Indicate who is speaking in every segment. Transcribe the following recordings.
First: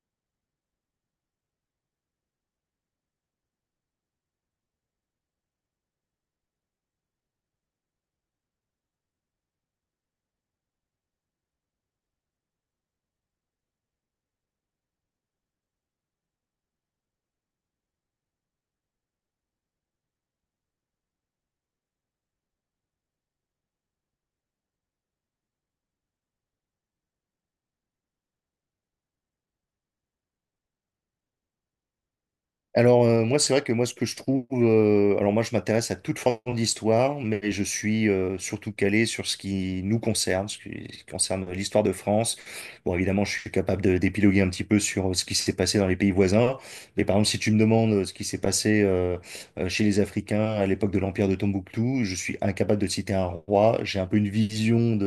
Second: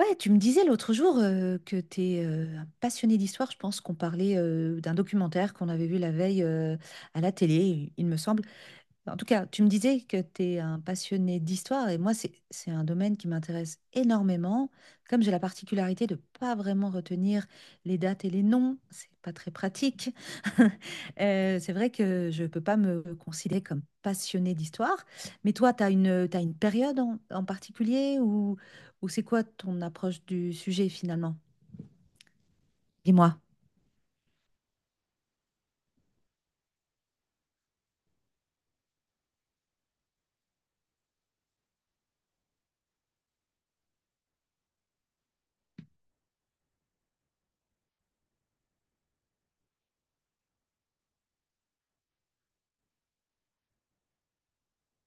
Speaker 1: Ouais, tu me disais l'autre jour que tu es un passionné d'histoire. Je pense qu'on parlait d'un documentaire qu'on avait vu la veille à la télé, il me semble. En tout cas, tu me disais que tu es un passionné d'histoire et moi, c'est un domaine qui m'intéresse énormément. Comme j'ai la particularité de pas vraiment retenir les dates et les noms, c'est pas très pratique. C'est vrai que je peux pas me considérer comme passionné d'histoire. Mais toi, tu une période en particulier, ou c'est quoi ton approche du sujet finalement?
Speaker 2: Alors,
Speaker 1: Dis-moi.
Speaker 2: moi, c'est vrai que moi, ce que je trouve, alors moi, je m'intéresse à toute forme d'histoire, mais je suis surtout calé sur ce qui nous concerne, ce qui concerne l'histoire de France. Bon, évidemment, je suis capable d'épiloguer un petit peu sur ce qui s'est passé dans les pays voisins, mais par exemple, si tu me demandes ce qui s'est passé chez les Africains à l'époque de l'Empire de Tombouctou, je suis incapable de citer un roi. J'ai un peu une vision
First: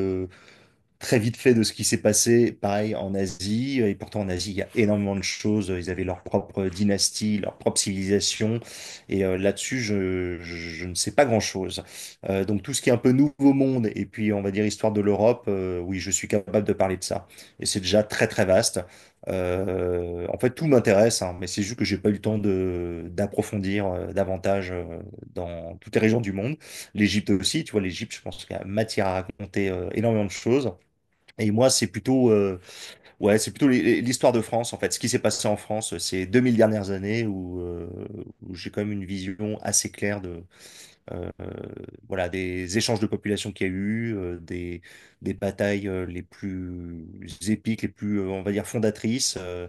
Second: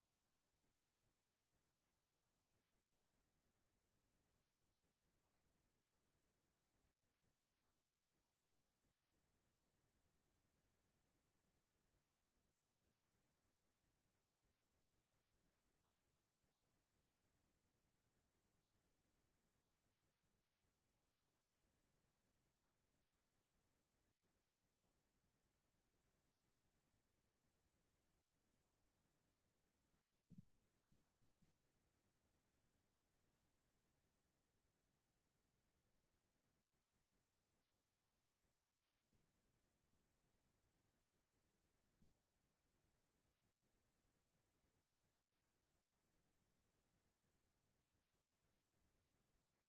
Speaker 2: très vite fait de ce qui s'est passé, pareil, en Asie. Et pourtant, en Asie, il y a énormément de choses. Ils avaient leur propre dynastie, leur propre civilisation. Et là-dessus, je ne sais pas grand-chose. Donc, tout ce qui est un peu nouveau monde, et puis, on va dire, histoire de l'Europe, oui, je suis capable de parler de ça. Et c'est déjà très, très vaste. En fait, tout m'intéresse, hein, mais c'est juste que j'ai pas eu le temps de d'approfondir davantage dans toutes les régions du monde. L'Égypte aussi, tu vois, l'Égypte, je pense qu'il y a matière à raconter énormément de choses. Et moi, c'est plutôt, ouais, c'est plutôt l'histoire de France, en fait. Ce qui s'est passé en France ces 2000 dernières années où, où j'ai quand même une vision assez claire de, euh, voilà, des échanges de population qu'il y a eu, des batailles les plus épiques, les plus, on va dire, fondatrices, euh,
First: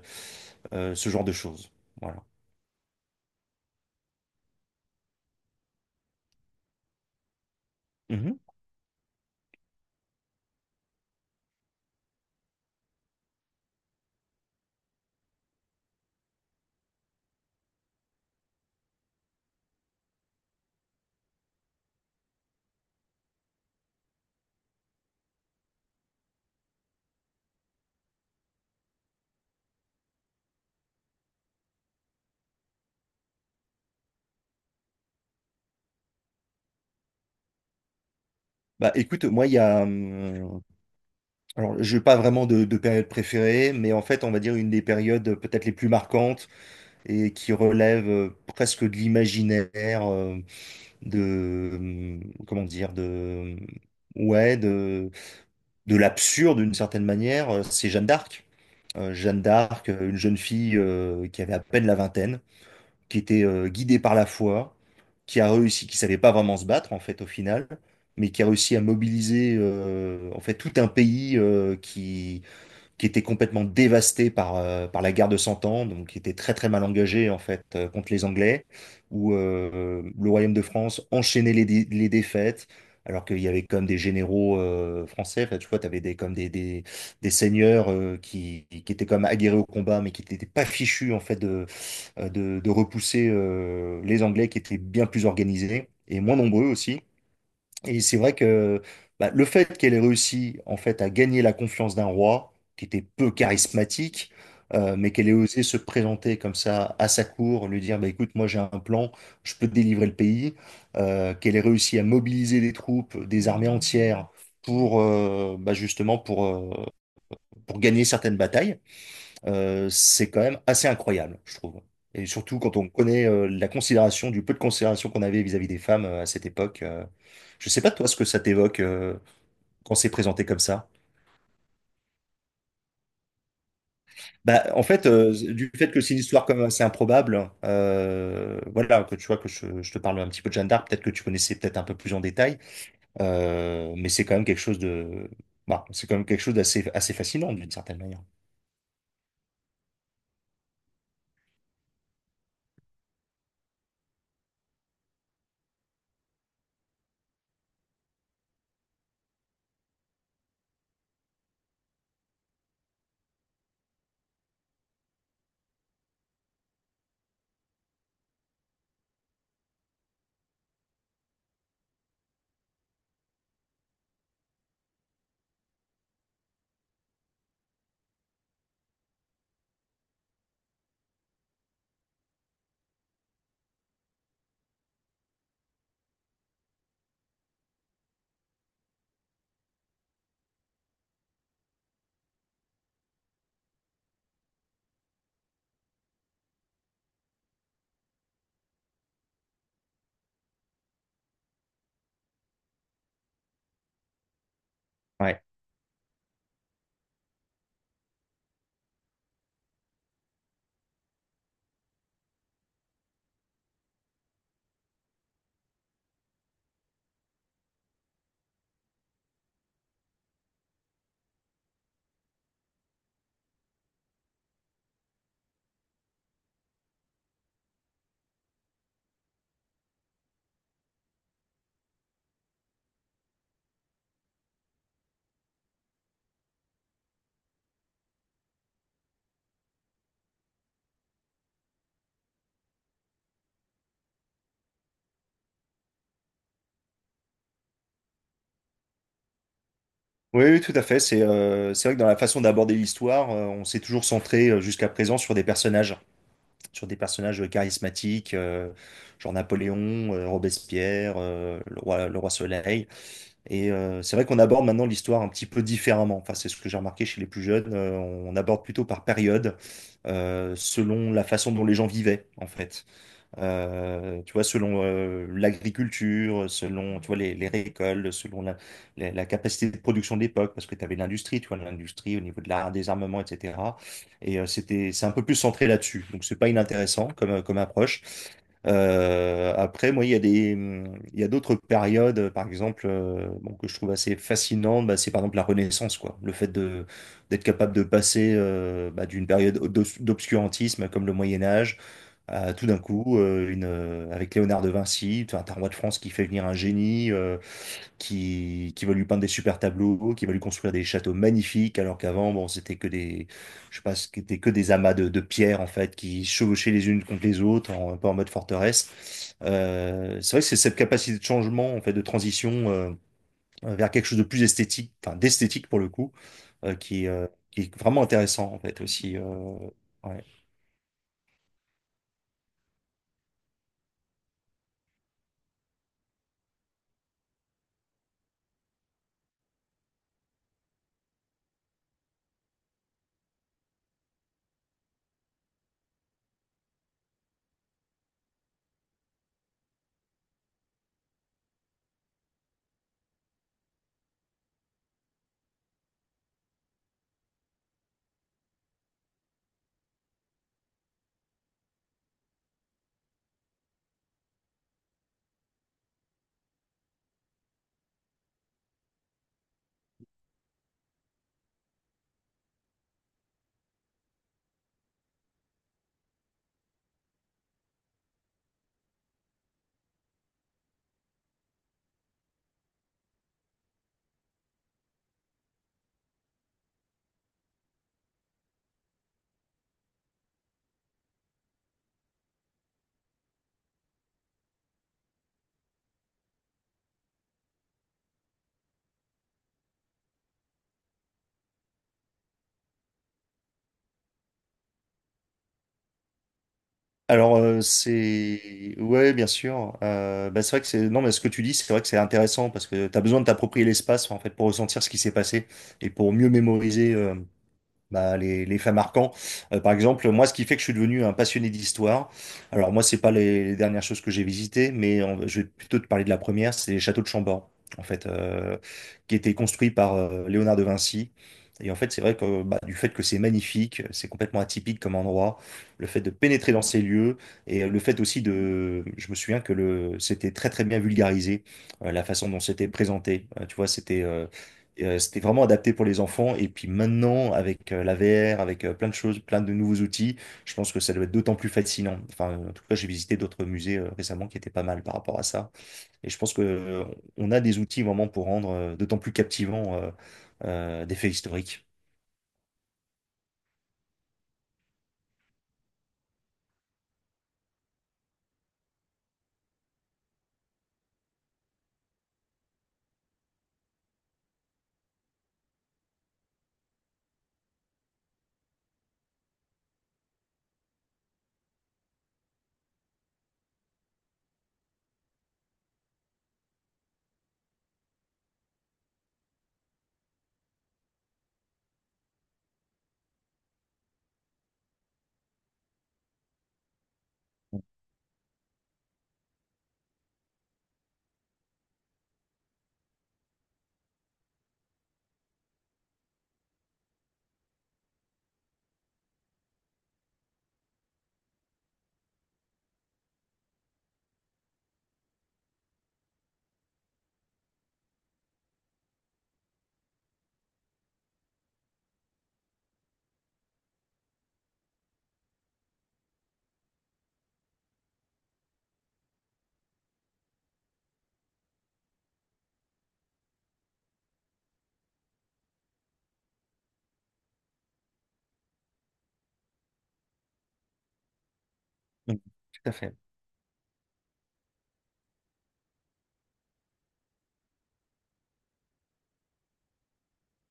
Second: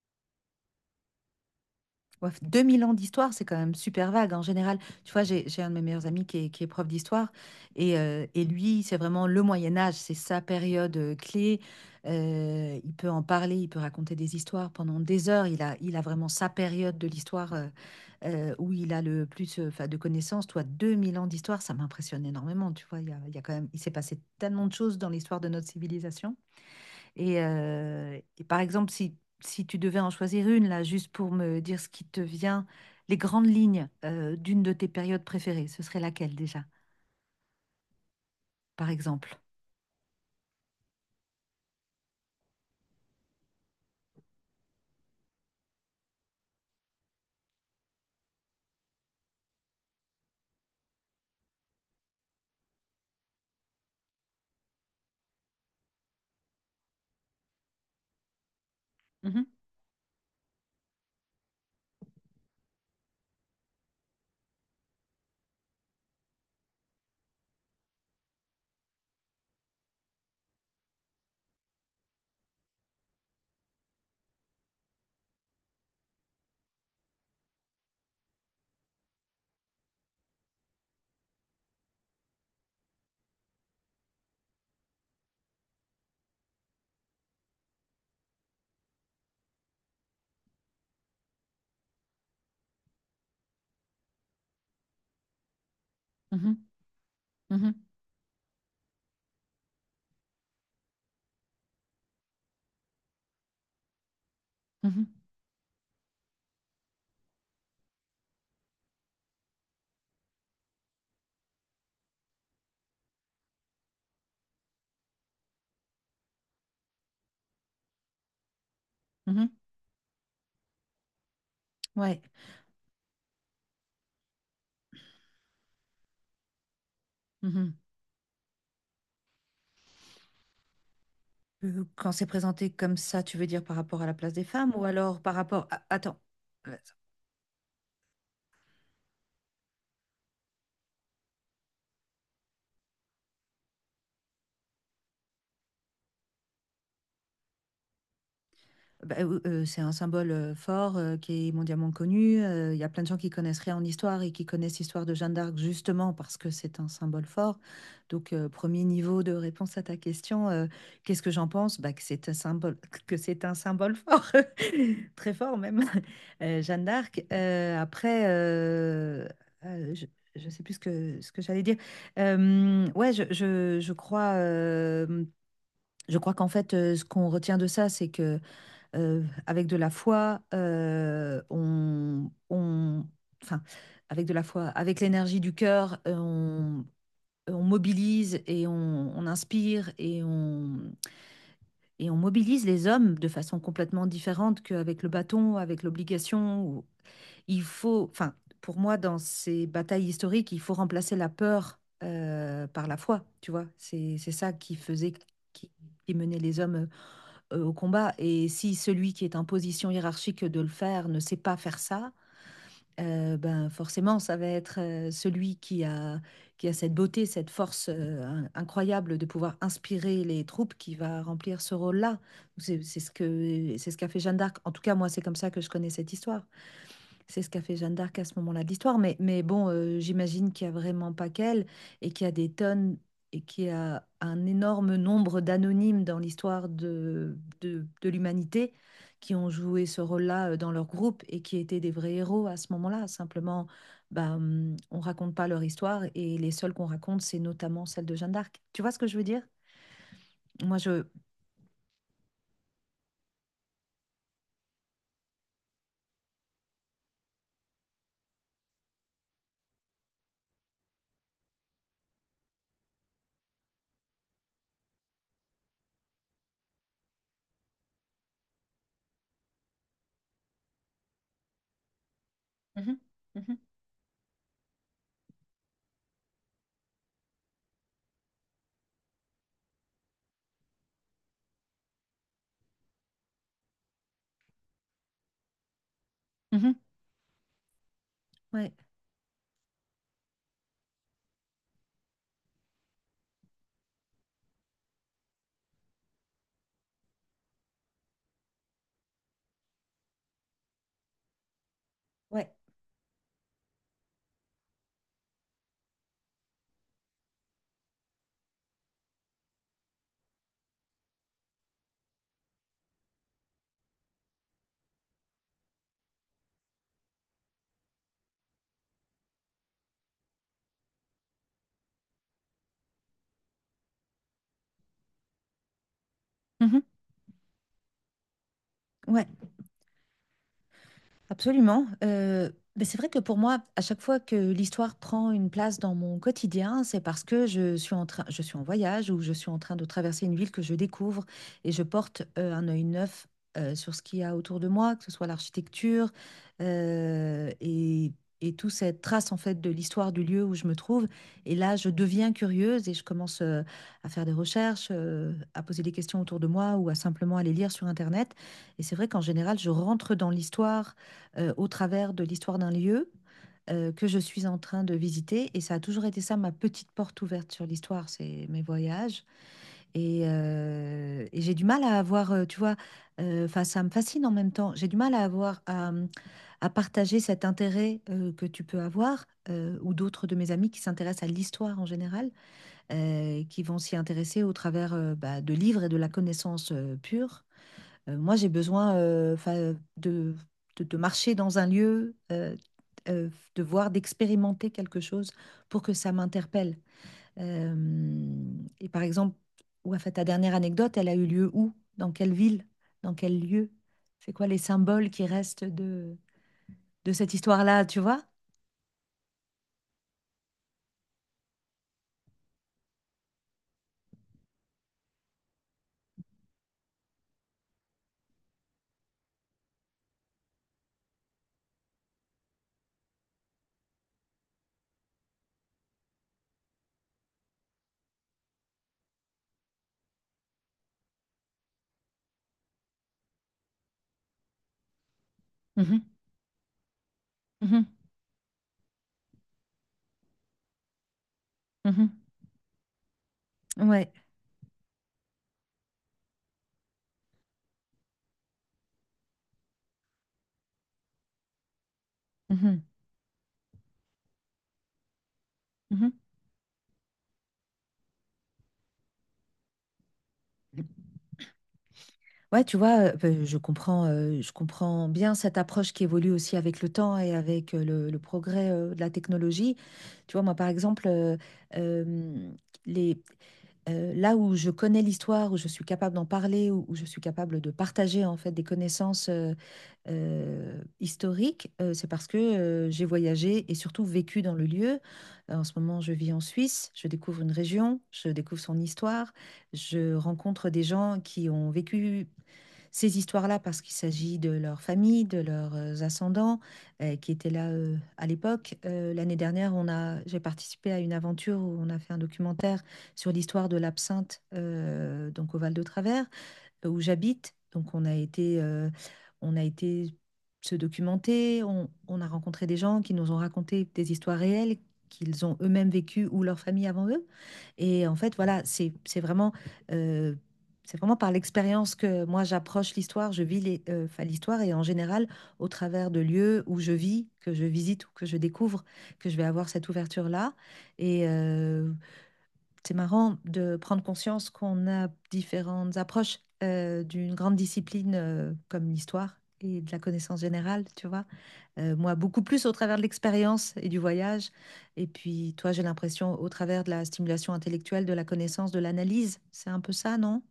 Speaker 2: euh, ce genre de choses. Voilà.
Speaker 1: Ouais, 2000 ans d'histoire, c'est quand même super vague en général. Tu vois, j'ai un de mes meilleurs amis qui est prof d'histoire et, euh,
Speaker 2: Mhm.
Speaker 1: et lui, c'est vraiment le Moyen Âge, c'est sa période clé. Il peut en parler, il peut raconter des histoires pendant des heures. Il a vraiment sa période de l'histoire où il a le plus 'fin, de connaissances. Toi, 2000 ans d'histoire, ça m'impressionne énormément. Tu vois, il y a quand même, il s'est passé tellement de choses dans l'histoire de notre civilisation. Et par exemple, si tu devais en choisir une, là, juste pour me dire ce qui te vient, les grandes lignes d'une de tes périodes préférées, ce serait laquelle déjà, par
Speaker 2: Bah, écoute,
Speaker 1: exemple?
Speaker 2: moi, il y a. Alors, je n'ai pas vraiment de période préférée, mais en fait, on va dire une des périodes peut-être les plus marquantes. Et qui relève presque de l'imaginaire, de, euh, comment dire, ouais, de, de l'absurde d'une certaine manière, c'est Jeanne d'Arc. Jeanne
Speaker 1: Mhm.
Speaker 2: d'Arc, une jeune fille qui avait à peine la vingtaine, qui était guidée par la foi, qui a réussi, qui savait pas vraiment se battre en fait au final, mais qui a réussi à mobiliser en fait tout un pays qui était complètement dévasté par, par la guerre de Cent Ans, donc qui était très très mal engagé en fait contre les Anglais, où le royaume de France enchaînait les, les défaites, alors qu'il y avait comme des généraux français, enfin, tu vois, tu avais des, des seigneurs qui étaient comme aguerris au combat, mais qui n'étaient pas fichus en fait de, de repousser les Anglais qui étaient bien plus organisés et moins
Speaker 1: Mhm.
Speaker 2: nombreux aussi.
Speaker 1: Mhm.
Speaker 2: Et c'est vrai que bah, le fait qu'elle ait réussi en fait à gagner la confiance d'un roi, qui était peu charismatique, mais
Speaker 1: Mhm.
Speaker 2: qu'elle ait osé se présenter comme ça à sa cour, lui dire bah, écoute, moi j'ai un plan, je peux te délivrer le pays, qu'elle ait réussi à mobiliser des troupes, des armées entières pour bah, justement pour gagner certaines batailles
Speaker 1: Mhm.
Speaker 2: c'est quand même assez incroyable, je trouve.
Speaker 1: Ouais.
Speaker 2: Et surtout quand on connaît la considération, du peu de considération qu'on avait vis-à-vis des femmes à cette époque. Je
Speaker 1: Mhm.
Speaker 2: sais pas toi ce que ça t'évoque quand c'est présenté comme ça.
Speaker 1: Quand c'est présenté comme ça, tu veux dire par rapport à la place des
Speaker 2: Bah,
Speaker 1: femmes
Speaker 2: en
Speaker 1: ou
Speaker 2: fait,
Speaker 1: alors par rapport.
Speaker 2: du
Speaker 1: Ah,
Speaker 2: fait que c'est une
Speaker 1: attends.
Speaker 2: histoire comme
Speaker 1: euh,
Speaker 2: assez improbable, voilà, que tu vois que je te parle un petit peu de Jeanne d'Arc, peut-être que tu connaissais peut-être un peu plus en détail. Mais c'est quand même quelque chose de, bah, c'est quand même quelque chose d'assez assez fascinant d'une certaine manière.
Speaker 1: Bah, c'est un symbole fort qui est mondialement connu. Il y a plein de gens qui connaissent rien en histoire et qui connaissent l'histoire de Jeanne d'Arc justement parce que c'est un symbole fort. Donc, premier niveau de réponse à ta question, qu'est-ce que j'en pense? Bah, que c'est un symbole, que c'est un symbole fort, très fort même. Jeanne d'Arc. Après, je ne sais plus ce que j'allais dire. Ouais, je crois. Je crois qu'en fait, ce qu'on retient de ça, c'est que avec de la foi, enfin, avec de la foi, avec l'énergie du cœur, on mobilise et on inspire et et on mobilise les hommes de façon complètement différente qu'avec le bâton, avec l'obligation. Il faut, enfin, pour moi, dans ces batailles historiques, il faut remplacer la peur par la foi, tu vois. C'est ça
Speaker 2: Ouais.
Speaker 1: qui, qui menait les hommes au combat. Et si celui qui est en position hiérarchique de le faire ne sait pas faire ça, ben, forcément ça va être, celui qui a cette beauté, cette force, incroyable de pouvoir inspirer les troupes qui va remplir ce rôle-là. C'est ce qu'a fait Jeanne d'Arc. En tout cas, moi, c'est comme ça que je connais cette histoire. C'est ce qu'a fait Jeanne d'Arc à ce moment-là de l'histoire, mais bon, j'imagine qu'il y a vraiment pas qu'elle et qu'il y a des tonnes et qu'il y a un énorme nombre d'anonymes dans l'histoire de l'humanité qui ont joué ce rôle-là dans leur groupe et qui étaient des vrais héros à ce moment-là. Simplement, bah, on raconte pas leur histoire et les seuls qu'on raconte, c'est notamment celle de Jeanne d'Arc. Tu vois ce que je veux dire?
Speaker 2: Oui, oui, tout
Speaker 1: Moi,
Speaker 2: à fait.
Speaker 1: je.
Speaker 2: C'est vrai que dans la façon d'aborder l'histoire, on s'est toujours centré jusqu'à présent sur des personnages. Sur des personnages charismatiques, genre Napoléon, Robespierre, le roi Soleil. Et c'est vrai qu'on aborde maintenant l'histoire un petit peu différemment. Enfin, c'est ce que j'ai remarqué chez les plus jeunes. On aborde plutôt par période, selon la façon dont les gens vivaient, en fait
Speaker 1: Mhm. Mhm.
Speaker 2: tu vois, selon l'agriculture, selon tu vois, les récoltes, selon la capacité de production de l'époque, parce que tu avais l'industrie, tu vois, l'industrie au niveau de des armements, etc. Et c'était, c'est un peu plus centré là-dessus. Donc, c'est pas
Speaker 1: Mhm.
Speaker 2: inintéressant comme, comme approche.
Speaker 1: Ouais,
Speaker 2: Après, moi, il y a d'autres périodes, par exemple, bon, que je trouve assez fascinantes, bah, c'est par exemple la Renaissance, quoi. Le fait de, d'être capable de passer bah, d'une période d'obscurantisme comme le Moyen Âge
Speaker 1: ouais,
Speaker 2: tout d'un coup, avec Léonard de Vinci, tu as un roi de France qui fait venir un génie, qui va lui peindre des super tableaux, qui va lui construire des châteaux magnifiques, alors qu'avant, bon, c'était que des, je sais pas, c'était que des amas de pierres, en fait, qui chevauchaient les unes contre les autres, en, un peu en mode forteresse. C'est vrai que c'est cette capacité de changement, en fait, de transition, vers quelque chose de plus esthétique, enfin, d'esthétique pour le coup,
Speaker 1: mhm.
Speaker 2: qui est vraiment intéressant, en fait, aussi.
Speaker 1: Ouais.
Speaker 2: Ouais.
Speaker 1: Absolument. Mais c'est vrai que pour moi, à chaque fois que l'histoire prend une place dans mon quotidien, c'est parce que je suis en voyage ou je suis en train de traverser une ville que je découvre et je porte un œil neuf sur ce qu'il y a autour de moi, que ce soit l'architecture euh, et, et toute cette trace en fait de l'histoire du lieu où je me trouve. Et là, je deviens curieuse et je commence à faire des recherches, à poser des questions autour de moi ou à simplement aller lire sur Internet. Et c'est vrai qu'en général, je rentre dans l'histoire au travers de l'histoire d'un lieu que je suis en train de visiter. Et ça a toujours été ça, ma petite porte ouverte sur l'histoire, c'est mes voyages. Et j'ai du mal à avoir, tu vois, enfin, ça me fascine en même temps. J'ai du mal à avoir à partager cet intérêt que tu peux avoir, ou d'autres de mes amis qui s'intéressent à l'histoire en général, qui vont s'y intéresser au travers bah, de livres et de la connaissance pure. Moi, j'ai besoin 'fin, de marcher dans un lieu, euh, de voir, d'expérimenter quelque chose pour que ça m'interpelle. Euh, et par exemple, ouais, 'fin, ta dernière anecdote, elle a eu lieu où? Dans quelle ville? Dans quel lieu? C'est quoi les symboles qui restent de cette
Speaker 2: Alors
Speaker 1: histoire-là, tu vois?
Speaker 2: c'est ouais bien sûr bah, c'est vrai que c'est non mais ce que tu dis c'est vrai que c'est intéressant parce que tu as besoin de t'approprier l'espace en fait pour ressentir ce qui s'est passé et pour mieux mémoriser bah, les faits marquants. Par exemple, moi, ce qui fait que je suis devenu un passionné d'histoire, alors moi, c'est pas les dernières choses que j'ai visitées, mais je vais plutôt te parler de la première, c'est les châteaux de Chambord, en fait, qui étaient construits par Léonard de Vinci. Et en fait, c'est vrai que bah, du fait que c'est magnifique, c'est complètement atypique comme endroit, le fait
Speaker 1: Mhm.
Speaker 2: de pénétrer dans ces lieux, et le
Speaker 1: Mhm.
Speaker 2: fait aussi de... Je me souviens que le... c'était très très bien vulgarisé, la façon dont c'était présenté. Tu vois,
Speaker 1: Mhm. Ouais.
Speaker 2: c'était vraiment adapté pour les enfants. Et puis maintenant, avec la VR, avec plein de choses, plein de nouveaux outils, je pense que ça doit être d'autant plus fascinant. Enfin, en tout cas,
Speaker 1: Mhm.
Speaker 2: j'ai visité d'autres musées récemment qui étaient pas mal par rapport à ça. Et je
Speaker 1: Mhm.
Speaker 2: pense que on a des outils vraiment pour rendre d'autant plus captivant des faits historiques.
Speaker 1: Ouais, tu vois, ben, je comprends bien cette approche qui évolue aussi avec le temps et avec le progrès de la technologie. Tu vois, moi, par exemple, euh, les, là où je connais l'histoire, où je suis capable d'en parler, où je suis capable de partager en fait des connaissances historiques, c'est parce que j'ai voyagé et surtout vécu dans le lieu. En ce moment, je vis en Suisse, je découvre une région, je découvre son histoire, je rencontre des gens qui ont vécu ces histoires-là parce qu'il s'agit de leur famille, de leurs ascendants qui étaient là à l'époque. L'année dernière, j'ai participé à une aventure où on a fait un documentaire sur l'histoire de l'absinthe donc au Val de Travers où j'habite. Donc on a été se documenter, on a rencontré des gens qui nous ont raconté des histoires réelles qu'ils ont eux-mêmes vécues ou leur famille avant eux. Et en fait, voilà, euh, c'est vraiment par l'expérience que moi j'approche l'histoire. Enfin, l'histoire et en général au travers de lieux où je vis, que je visite ou que je découvre, que je vais avoir cette ouverture-là. Et c'est marrant de prendre conscience qu'on a différentes approches d'une grande discipline comme l'histoire et de la connaissance générale, tu vois, moi,
Speaker 2: Mm.
Speaker 1: beaucoup
Speaker 2: Tout
Speaker 1: plus au
Speaker 2: à fait.
Speaker 1: travers de l'expérience et du voyage. Et puis, toi, j'ai l'impression au travers de la stimulation intellectuelle, de la connaissance, de l'analyse. C'est un peu ça, non?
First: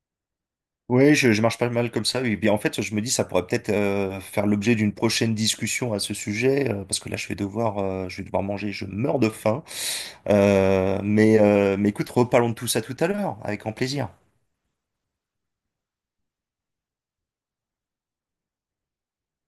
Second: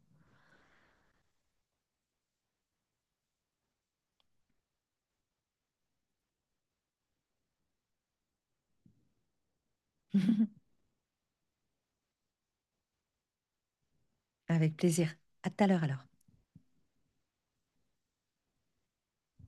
Speaker 2: Oui, je marche pas mal comme ça. Et bien, en fait, je me dis, ça pourrait peut-être faire l'objet d'une prochaine discussion à ce sujet, parce que là, je vais devoir manger. Je meurs de faim. Mais écoute, reparlons de tout ça tout à l'heure, avec grand plaisir.
Speaker 1: Avec plaisir. À tout à l'heure alors.